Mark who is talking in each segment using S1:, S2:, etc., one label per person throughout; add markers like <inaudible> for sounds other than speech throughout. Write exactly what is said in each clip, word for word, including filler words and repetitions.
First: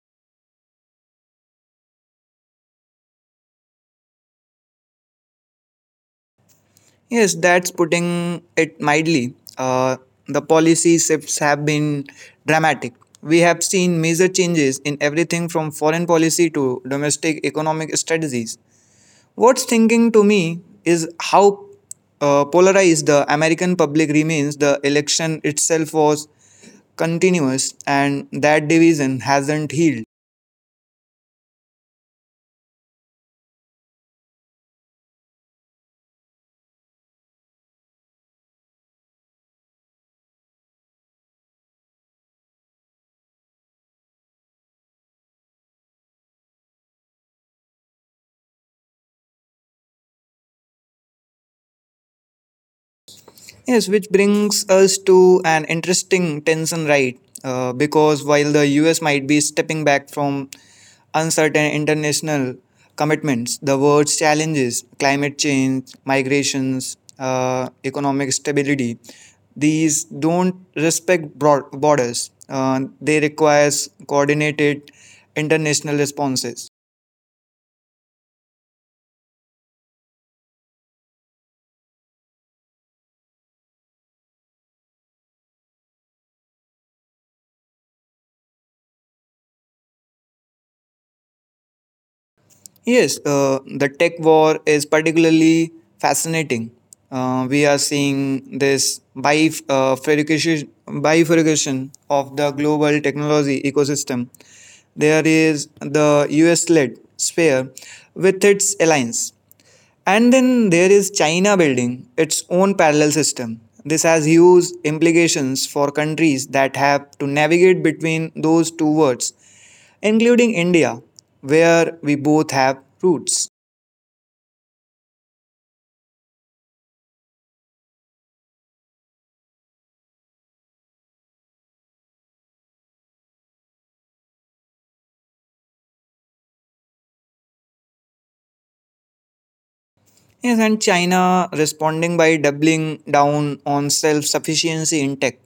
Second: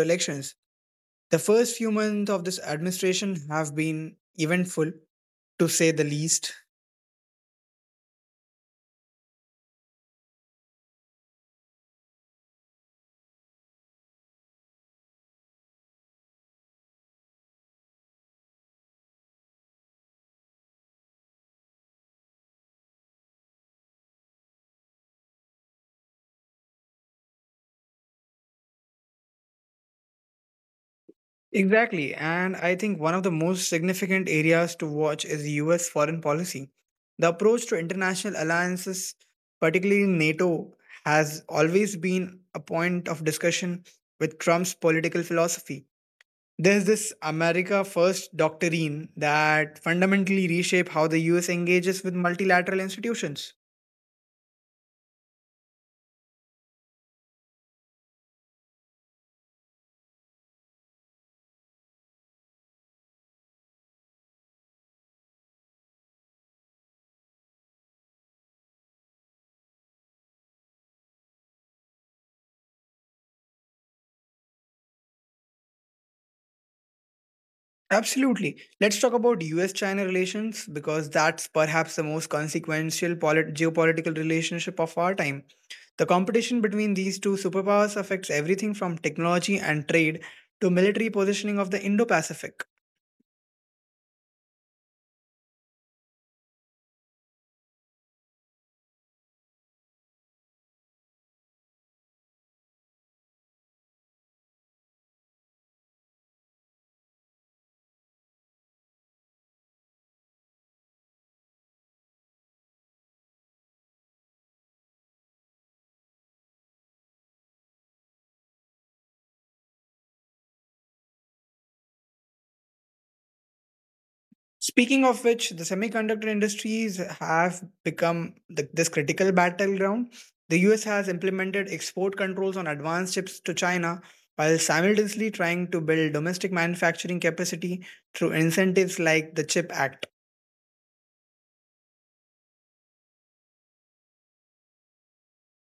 S1: elections. The first few months of this administration have been eventful, to say the least.
S2: Yes, that's putting it mildly. Uh, the policy shifts have been dramatic. We have seen major changes in everything from foreign policy to domestic economic strategies. What's thinking to me is how uh, polarized the American public remains. The election itself was continuous, and that division hasn't healed.
S1: Exactly. And I think one of the most significant areas to watch is U S foreign policy. The approach to international alliances, particularly NATO, has always been a point of discussion with Trump's political philosophy. There's this America First doctrine that fundamentally reshape how the U S engages with multilateral institutions.
S2: Yes, which brings us to an interesting tension, right? Uh, because while the U S might be stepping back from uncertain international commitments, the world's challenges, climate change, migrations, uh, economic stability, these don't respect broad borders. Uh, they require coordinated international responses.
S1: Absolutely. Let's talk about U S China relations because that's perhaps the most consequential polit- geopolitical relationship of our time. The competition between these two superpowers affects everything from technology and trade to military positioning of the Indo Pacific.
S2: Yes, uh, the tech war is particularly fascinating. Uh, we are seeing this bif- uh, bifurcation bifurcation of the global technology ecosystem. There is the U S led sphere with its alliance, and then there is China building its own parallel system. This has huge implications for countries that have to navigate between those two worlds including India, where we both have roots.
S1: Speaking of which, the semiconductor industries have become the, this critical battleground. The U S has implemented export controls on advanced chips to China while simultaneously trying to build domestic manufacturing capacity through incentives like the Chip Act.
S2: Yes, and China responding by doubling down on self sufficiency in tech.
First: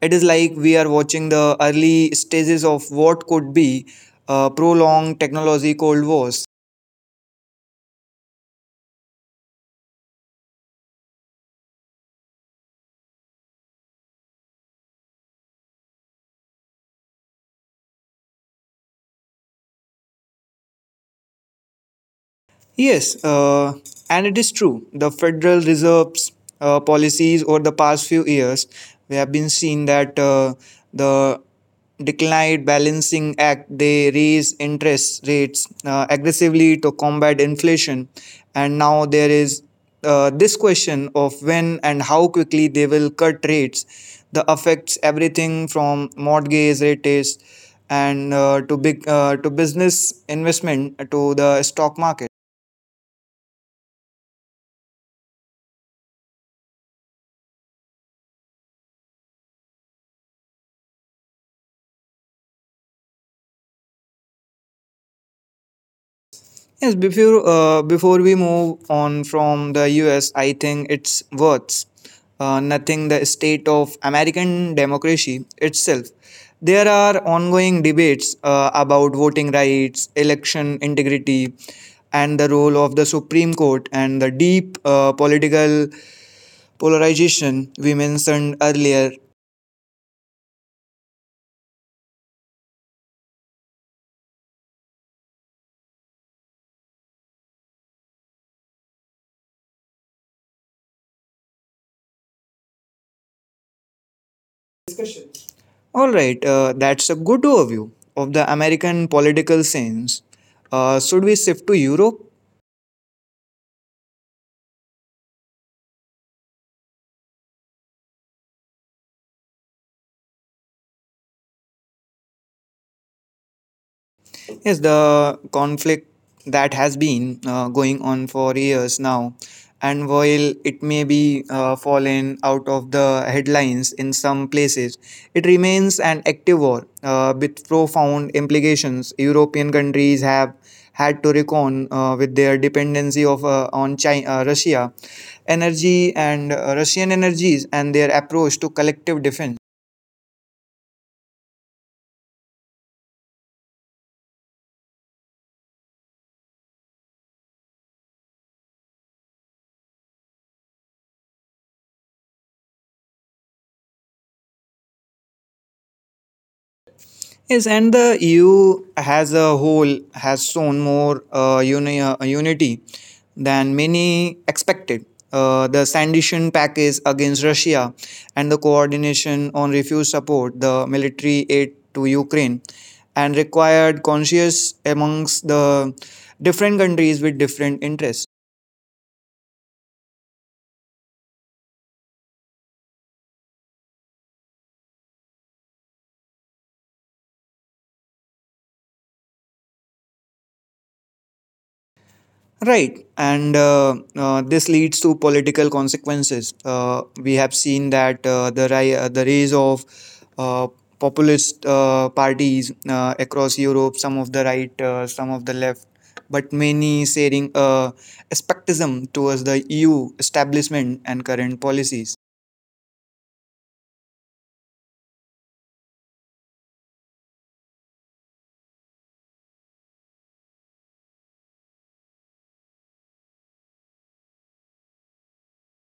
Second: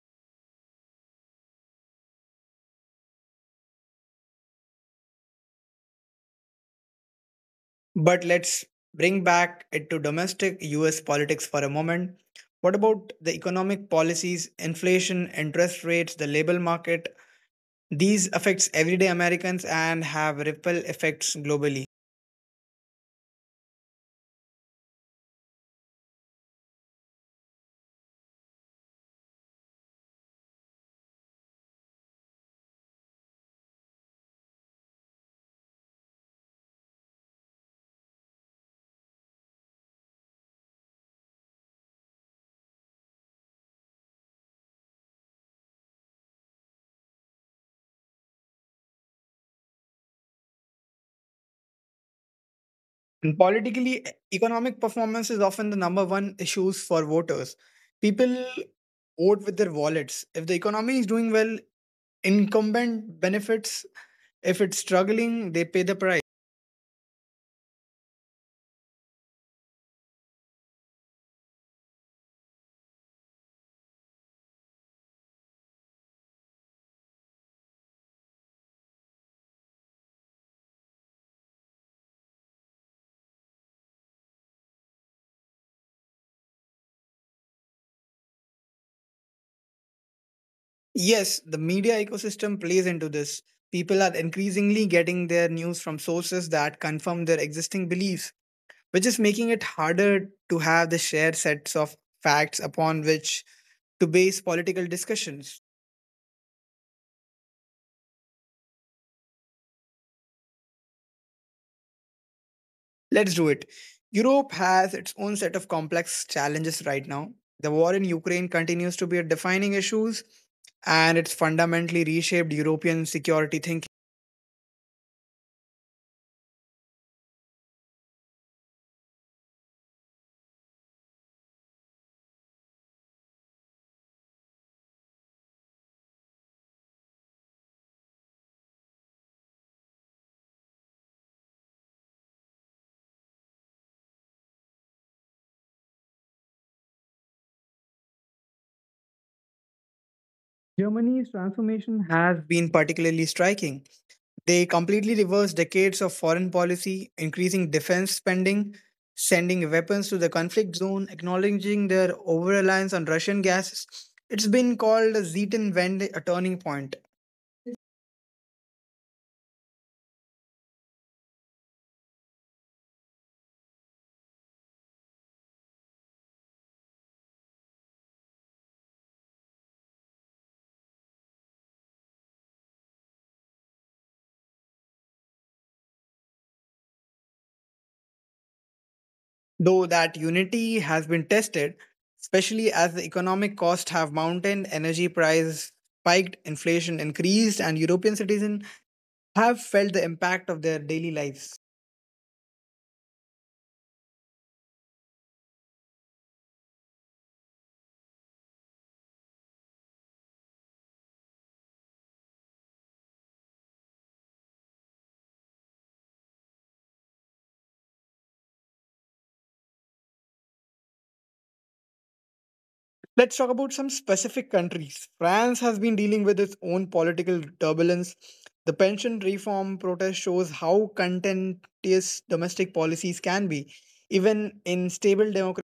S2: It is like we are watching the early stages of what could be a prolonged technology cold wars.
S1: But let's bring back it to domestic U S politics for a moment. What about the economic policies, inflation, interest rates, the labor market? These affects everyday Americans and have ripple effects globally.
S2: Yes, uh, and it is true. The Federal Reserve's uh, policies over the past few years, we have been seeing that uh, the declined balancing act they raise interest rates uh, aggressively to combat inflation and now there is uh, this question of when and how quickly they will cut rates that affects everything from mortgage rates and uh, to big uh, to business investment to the stock market.
S1: And politically, e- economic performance is often the number one issues for voters. People vote with their wallets. If the economy is doing well, incumbent benefits. If it's struggling, they pay the price.
S2: Yes, before uh, before we move on from the U S, I think it's worth uh, nothing the state of American democracy itself. There are ongoing debates uh, about voting rights, election integrity, and the role of the Supreme Court and the deep uh, political polarization we mentioned earlier.
S1: Yes, the media ecosystem plays into this. People are increasingly getting their news from sources that confirm their existing beliefs, which is making it harder to have the shared sets of facts upon which to base political discussions.
S2: All right, uh, that's a good overview of the American political scenes. Uh, should we shift to Europe?
S1: Let's do it. Europe has its own set of complex challenges right now. The war in Ukraine continues to be a defining issue, and it's fundamentally reshaped European security thinking.
S2: Yes, the conflict that has been uh, going on for years now, and while it may be uh, fallen out of the headlines in some places, it remains an active war uh, with profound implications. European countries have had to reckon uh, with their dependency of uh, on China, uh, Russia energy and uh, Russian energies and their approach to collective defense.
S1: Germany's transformation has been particularly striking. They completely reversed decades of foreign policy, increasing defense spending, sending weapons to the conflict zone, acknowledging their over reliance on Russian gases. It's been called a Zetan Wende, a turning point,
S2: Yes, and the E U as a whole has shown more uh, uni- uh, unity than many expected. Uh, the sanction package against Russia and the coordination on refuse support, the military aid to Ukraine, and required conscious amongst the different countries with different interests.
S1: though that unity has been tested, especially as the economic costs have mounted, energy prices spiked, inflation increased, and European citizens have felt the impact of their daily lives.
S2: Right, and uh, uh, this leads to political consequences. Uh, we have seen that uh, the ri- uh, the rise of uh, populist uh, parties uh, across Europe, some of the right, uh, some of the left, but many sharing uh, skepticism towards the E U establishment and current policies.
S1: Let's talk about some specific countries. France has been dealing with its own political turbulence. The pension reform protest shows how contentious domestic policies can be, even in stable democracies.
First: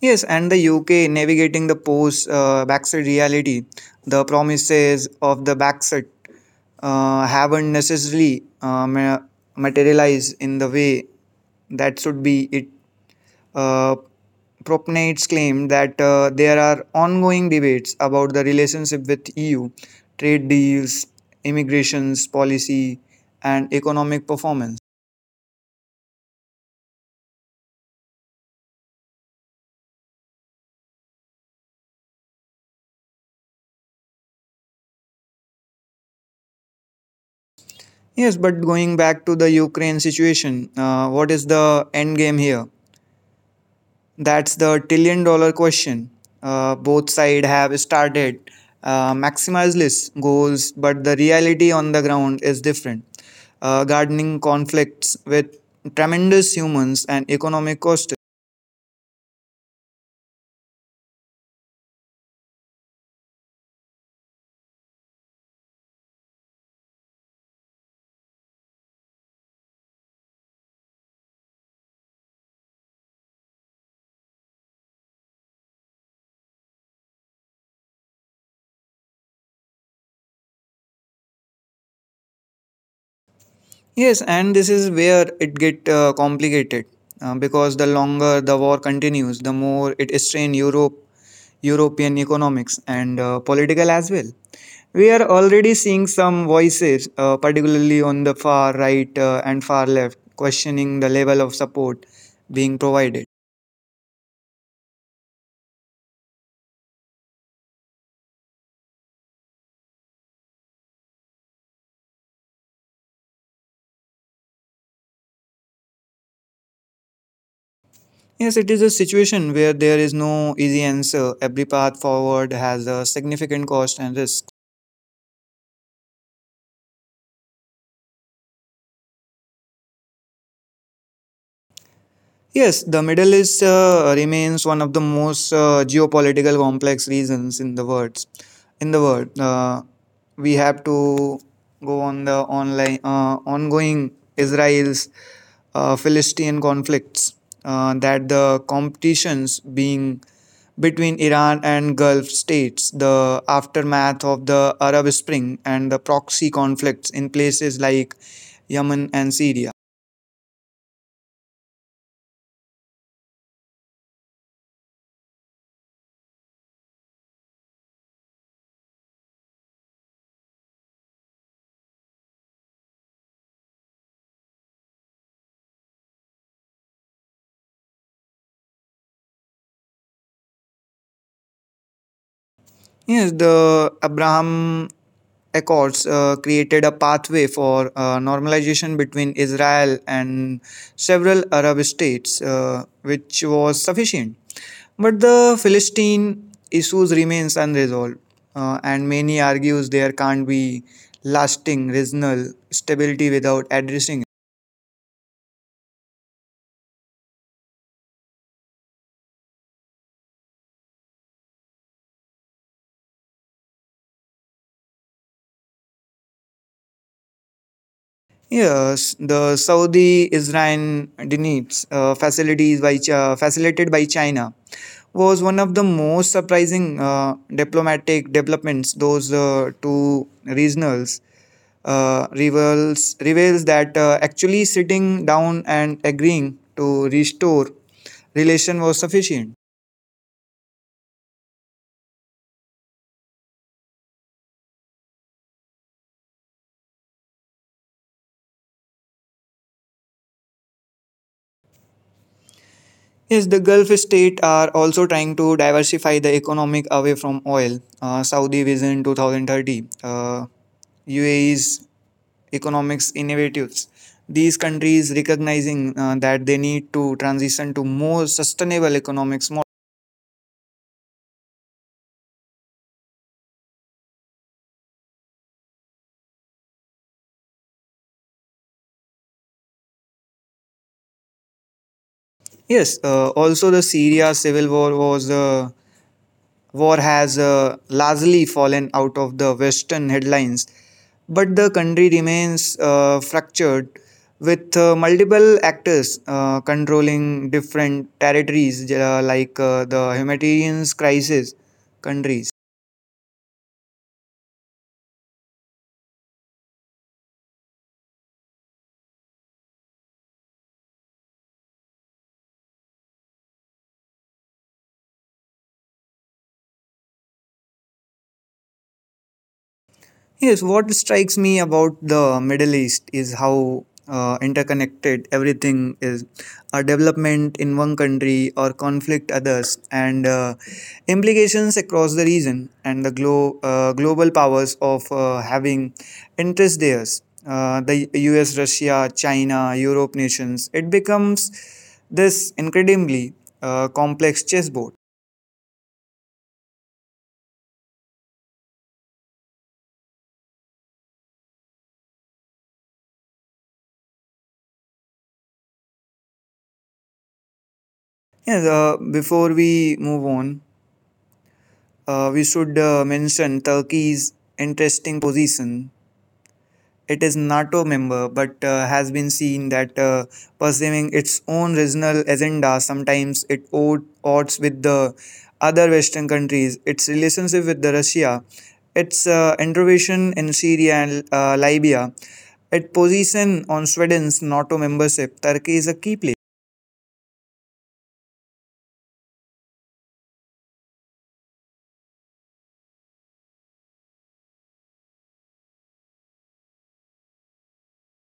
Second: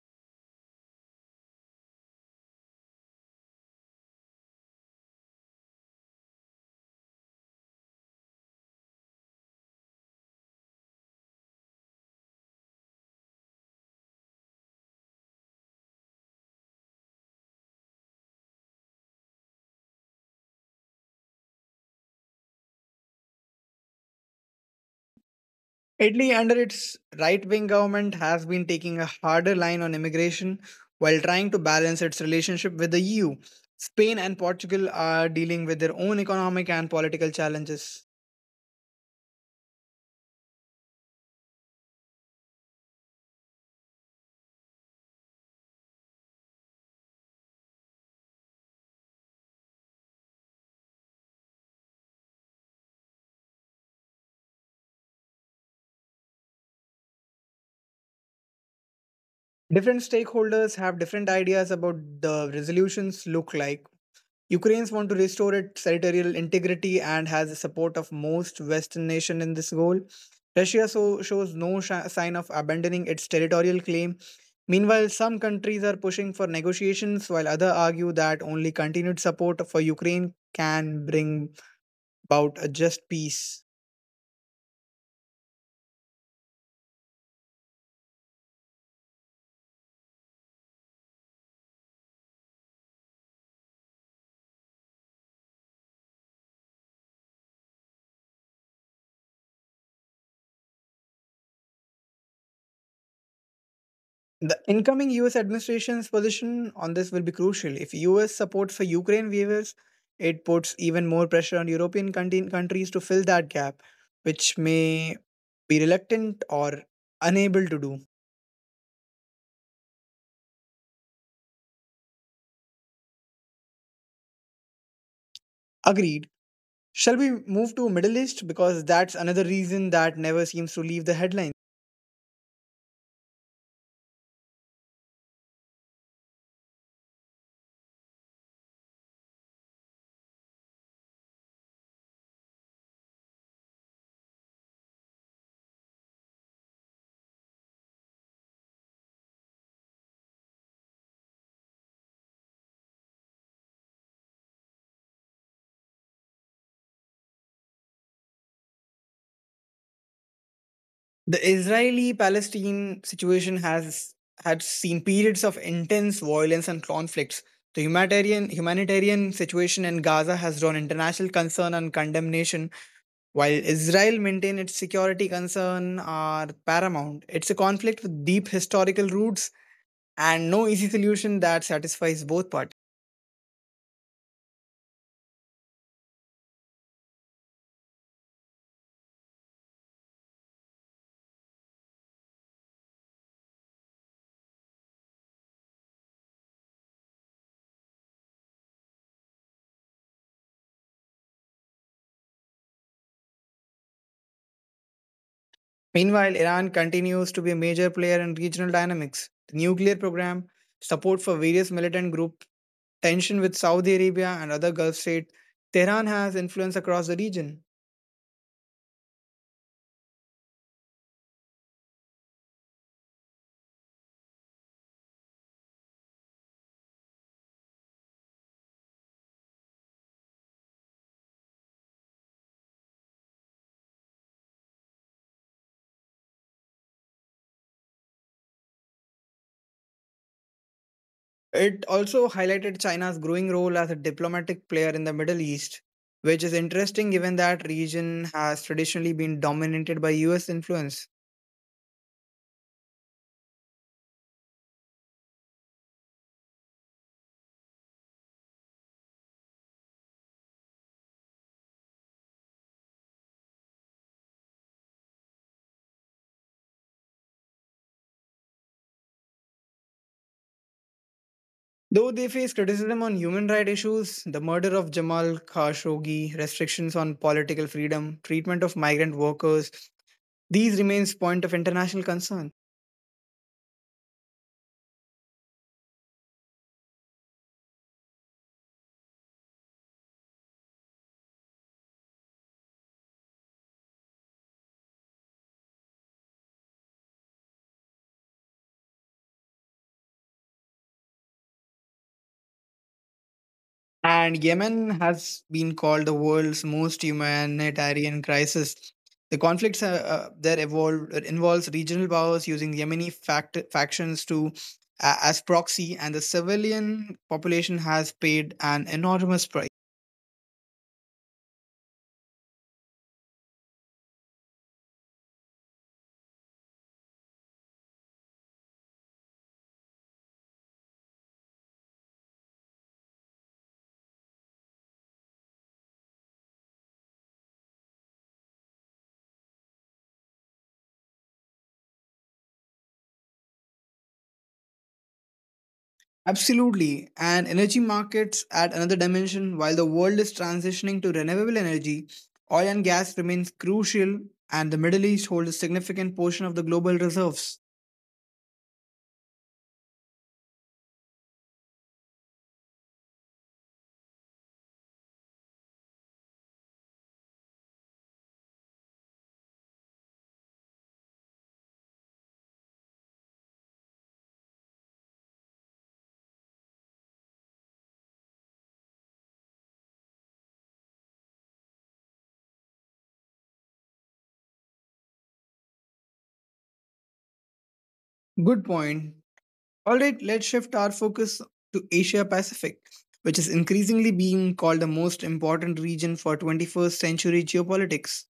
S2: Yes, and the U K navigating the post uh, Brexit reality, the promises of the Brexit uh, haven't necessarily uh, ma- materialized in the way that should be. It uh, propagates claim that uh, there are ongoing debates about the relationship with E U, trade deals, immigrations policy, and economic performance.
S1: Italy, under its right wing government, has been taking a harder line on immigration while trying to balance its relationship with the E U. Spain and Portugal are dealing with their own economic and political challenges.
S2: Yes, but going back to the Ukraine situation, uh, what is the end game here? That's the trillion dollar question. Uh, both sides have started uh, maximize list goals, but the reality on the ground is different. Uh, gardening conflicts with tremendous humans and economic costs.
S1: Different stakeholders have different ideas about the resolutions look like. Ukraine wants to restore its territorial integrity and has the support of most Western nations in this goal. Russia so, shows no sh- sign of abandoning its territorial claim. Meanwhile, some countries are pushing for negotiations, while others argue that only continued support for Ukraine can bring about a just peace.
S2: Yes, and this is where it get uh, complicated uh, because the longer the war continues, the more it strain Europe, European economics and uh, political as well. We are already seeing some voices, uh, particularly on the far right uh, and far left, questioning the level of support being provided.
S1: The incoming U S administration's position on this will be crucial. If U S support for Ukraine wavers, it puts even more pressure on European contin- countries to fill that gap, which may be reluctant or unable to do.
S2: Yes, it is a situation where there is no easy answer. Every path forward has a significant cost and risk.
S1: Agreed. Shall we move to Middle East because that's another reason that never seems to leave the headlines?
S2: Yes, the Middle East uh, remains one of the most uh, geopolitical complex regions in the world. In the world, uh, we have to go on the online uh, ongoing Israel's uh, Philistine conflicts, uh, that the competitions being between Iran and Gulf states, the aftermath of the Arab Spring, and the proxy conflicts in places like Yemen and Syria.
S1: The Israeli Palestine situation has had seen periods of intense violence and conflicts. The humanitarian, humanitarian situation in Gaza has drawn international concern and condemnation, while Israel maintains its security concern are paramount. It's a conflict with deep historical roots and no easy solution that satisfies both parties.
S2: Yes, the Abraham Accords uh, created a pathway for uh, normalization between Israel and several Arab states, uh, which was sufficient. But the Philistine issues remains unresolved, uh, and many argues there can't be lasting regional stability without addressing.
S1: Meanwhile, Iran continues to be a major player in regional dynamics. The nuclear program, support for various militant groups tension with Saudi Arabia and other Gulf states, Tehran has influence across the region.
S2: Yes, the Saudi Israel Deniz uh, facilities by Chi- facilitated by China was one of the most surprising uh, diplomatic developments. Those uh, two regionals uh, reveals reveals that uh, actually sitting down and agreeing to restore relation was sufficient.
S1: It also highlighted China's growing role as a diplomatic player in the Middle East, which is interesting given that region has traditionally been dominated by U S influence.
S2: Yes, the Gulf states are also trying to diversify the economic away from oil. Uh, Saudi Vision two thousand thirty. Uh, U A E's economics innovatives. These countries recognizing uh, that they need to transition to more sustainable economics model.
S1: Though they face criticism on human rights issues, the murder of Jamal Khashoggi, restrictions on political freedom, treatment of migrant workers, these remains point of international concern.
S2: Yes, uh, also the Syria civil war was uh, war has uh, largely fallen out of the Western headlines, but the country remains uh, fractured with uh, multiple actors uh, controlling different territories uh, like uh, the humanitarian crisis countries.
S1: And Yemen has been called the world's most humanitarian crisis. The conflicts uh, uh, there evolved, it involves regional powers using Yemeni fact- factions to a as proxy, and the civilian population has paid an enormous price.
S2: Yes, what strikes me about the Middle East is how uh, interconnected everything is. A development in one country or conflict others, and uh, implications across the region and the glo- uh, global powers of uh, having interest there. Uh, the U S, Russia, China, Europe nations. It becomes this incredibly uh, complex chessboard.
S1: Absolutely. And energy markets add another dimension. While the world is transitioning to renewable energy, oil and gas remains crucial, and the Middle East holds a significant portion of the global reserves.
S2: Yes, uh, before we move on, Uh, we should uh, mention Turkey's interesting position. It is NATO member, but uh, has been seen that uh, pursuing its own regional agenda sometimes it od- odds with the other Western countries. Its relationship with the Russia, its uh, intervention in Syria and uh, Libya, its position on Sweden's NATO membership. Turkey is a key player.
S1: Good point. All right, let's shift our focus to Asia Pacific, which is increasingly being called the most important region for twenty-first century geopolitics.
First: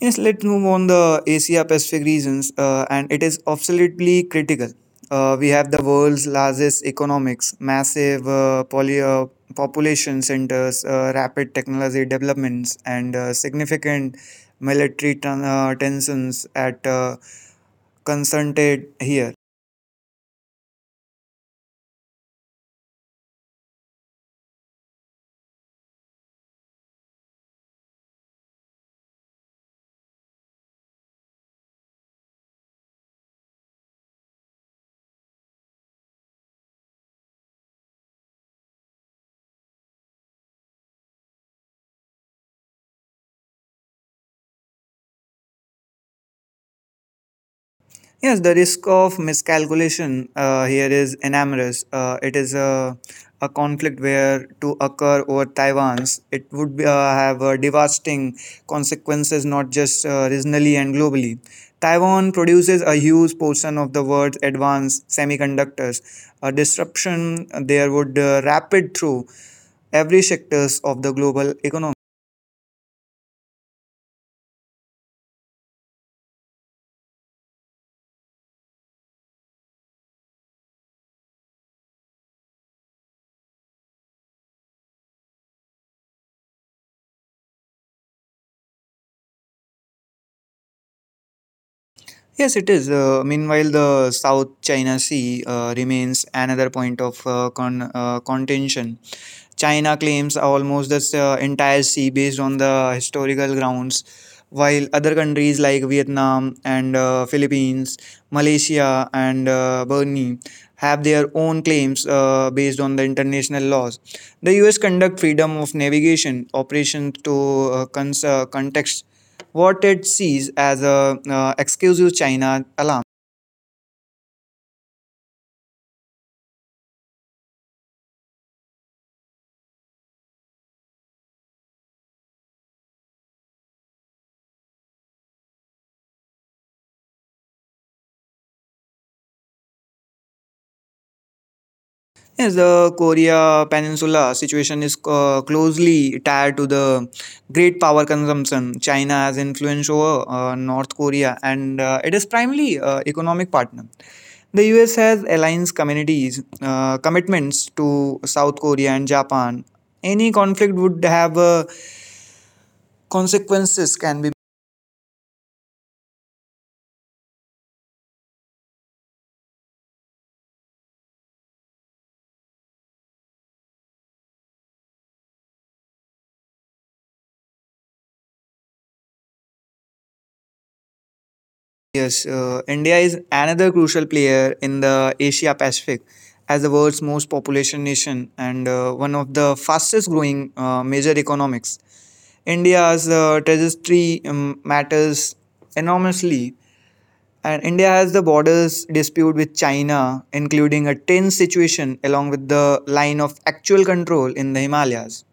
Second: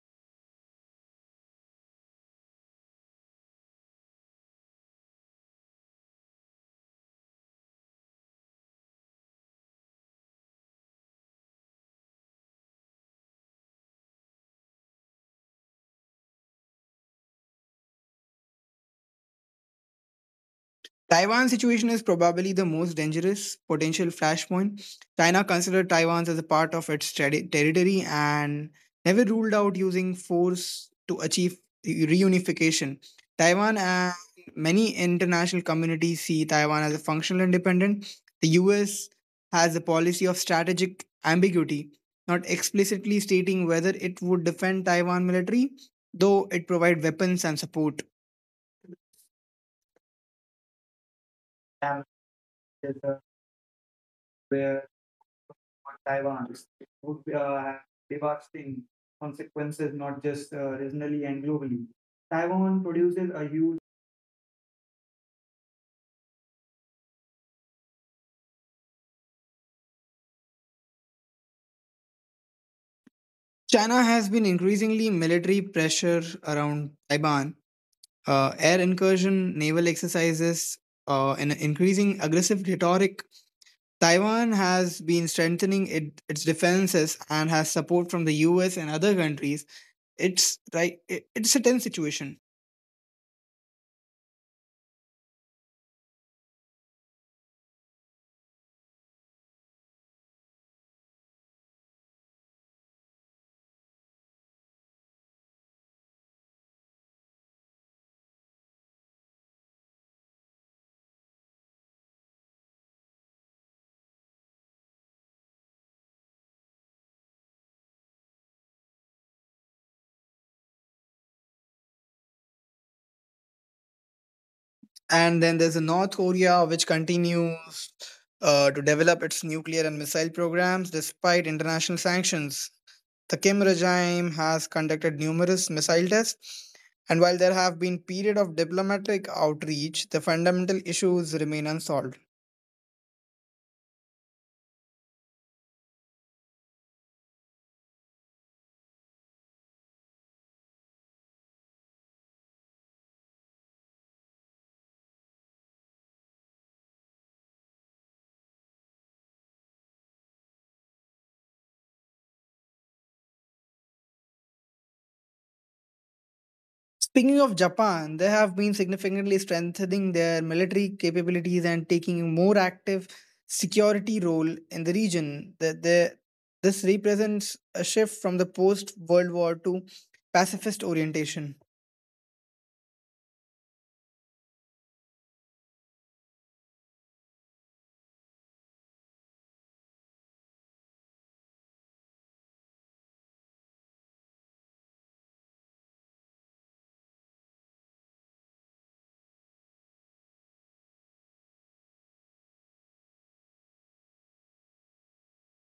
S2: Yes, let's move on the Asia Pacific regions, uh, and it is absolutely critical. Uh, we have the world's largest economics, massive uh, poly, uh, population centers, uh, rapid technology developments, and uh, significant military ten- uh, tensions at uh, concentrated here.
S1: Taiwan's situation is probably the most dangerous potential flashpoint. China considered Taiwan as a part of its terri- territory and never ruled out using force to achieve reunification. Taiwan and many international communities see Taiwan as a functional independent. The U S has a policy of strategic ambiguity, not explicitly stating whether it would defend Taiwan military, though it provides weapons and support.
S2: Yes, the risk of miscalculation uh, here is enormous. Uh, it is a, a conflict where to occur over Taiwan's, it would be, uh, have uh, devastating
S1: Devastating
S2: consequences
S1: consequences.
S2: not just uh, regionally and globally.
S1: um,
S2: Taiwan produces a huge portion of the world's advanced semiconductors. A disruption there would uh, rapid through every sectors of the global economy.
S1: China has been increasingly military pressure around Taiwan, uh, air incursion, naval exercises, uh, and increasing aggressive rhetoric. Taiwan has been strengthening it, its defenses and has support from the U S and other countries. It's right. it- it's a tense situation.
S2: Yes, it is. Uh, meanwhile, the South China Sea uh, remains another point of uh, con- uh, contention. China claims almost this uh, entire sea based on the historical grounds, while other countries like Vietnam and uh, Philippines, Malaysia and uh, Brunei have their own claims uh, based on the international laws. The U S conduct freedom of navigation operations to uh, cons- uh, contexts what it sees as a uh, exclusive China alarm.
S1: And then there's a North Korea which continues uh, to develop its nuclear and missile programs despite international sanctions. The Kim regime has conducted numerous missile tests, and while there have been periods of diplomatic outreach, the fundamental issues remain unsolved.
S2: Yes, the Korea Peninsula situation is uh, closely tied to the great power consumption China has influence over uh, North Korea, and uh, it is primarily uh, economic partner. The U S has alliance communities uh, commitments to South Korea and Japan. Any conflict would have uh, consequences can be.
S1: Speaking of Japan, they have been significantly strengthening their military capabilities and taking a more active security role in the region. That they, this represents a shift from the post World War two pacifist orientation.
S2: Yes, uh, India is another crucial player in the Asia Pacific as the world's most population nation and uh, one of the fastest growing uh, major economics. India's uh, trajectory um, matters enormously, and India has the borders dispute with China, including a tense situation along with the line of actual control in the Himalayas.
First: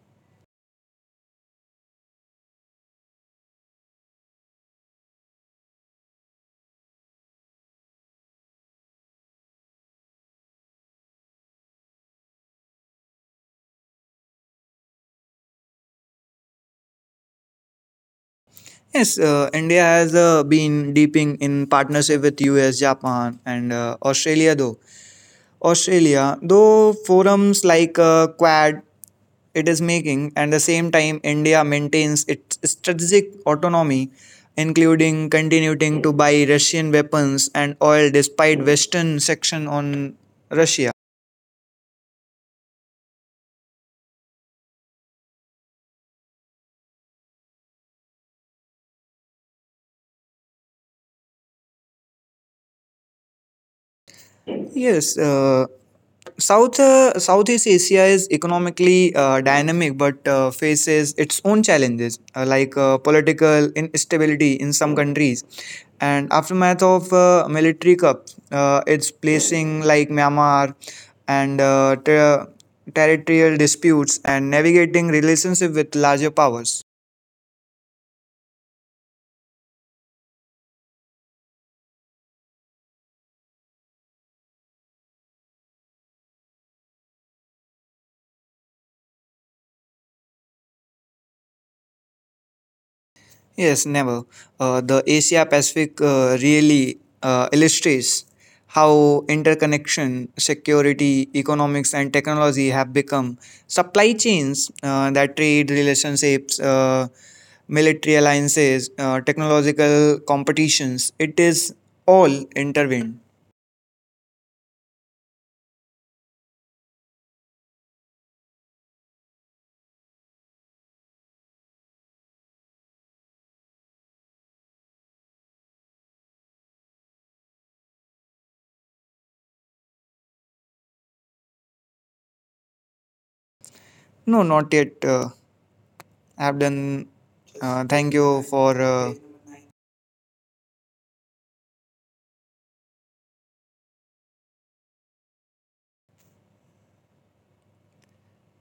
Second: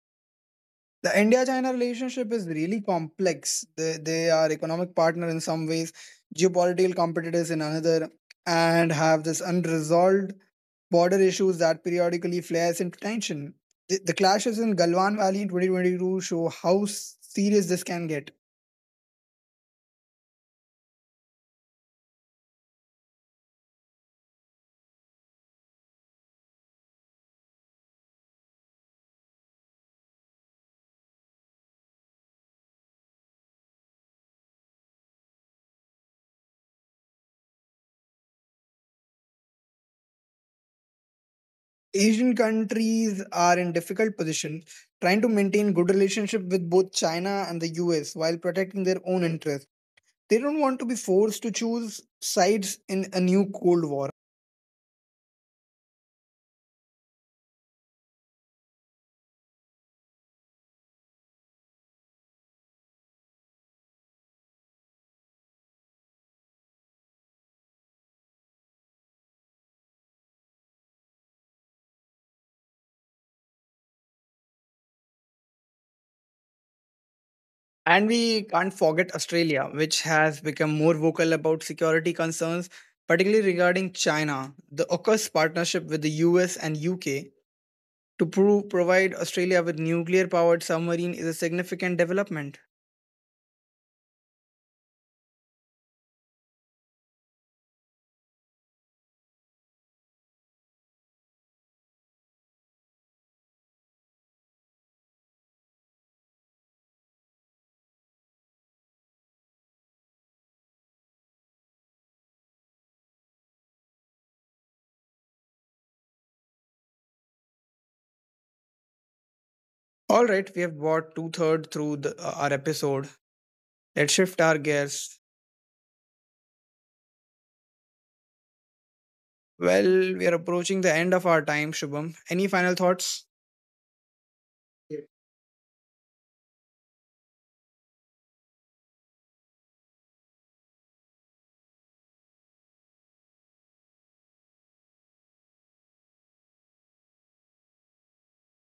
S1: The India-China relationship is really complex. They, they are economic partner in some ways, geopolitical competitors in another, and have this unresolved border issues that periodically flares into tension. The, the clashes in Galwan Valley in twenty twenty-two show how serious this can get.
S2: Yes, uh, India has uh, been deeping in partnership with U S, Japan, and uh, Australia, though Australia, though forums like uh, Quad it is making, and the same time India maintains its strategic autonomy, including continuing to buy Russian weapons and oil despite Western sanction on Russia.
S1: Asian countries are in difficult position, trying to maintain good relationship with both China and the U S while protecting their own interests. They don't want to be forced to choose sides in a new Cold War.
S2: Yes. Uh, South uh, Southeast Asia is economically uh, dynamic but uh, faces its own challenges uh, like uh, political instability in some countries and aftermath of uh, military coup. Uh, it's placing like Myanmar and uh, ter- territorial disputes and navigating relationship with larger powers.
S1: And we can't forget Australia, which has become more vocal about security concerns, particularly regarding China. The AUKUS partnership with the U S and U K to pro- provide Australia with nuclear powered submarine is a significant development.
S2: Yes, never. Uh, the Asia Pacific uh, really uh, illustrates how interconnection, security, economics, and technology have become supply chains uh, that trade relationships, uh, military alliances, uh, technological competitions. It is all intervened.
S1: All right, we have bought two thirds through the, uh, our episode. Let's shift our gears. Well, we are approaching the end of our time, Shubham. Any final thoughts?
S2: No, not yet. Uh, I've done. Uh, thank you for. Uh,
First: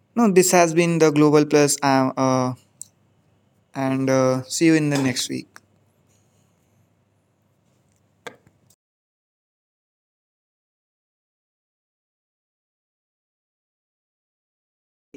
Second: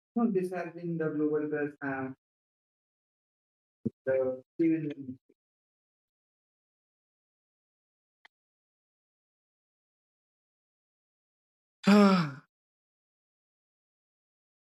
S1: <sighs>
S2: no, this
S1: This has
S2: has
S1: been
S2: been
S1: the
S2: the Global
S1: global press
S2: Plus, uh,
S1: and
S2: uh, and uh,
S1: the
S2: see you in
S1: Steven
S2: the next
S1: <sighs>
S2: week.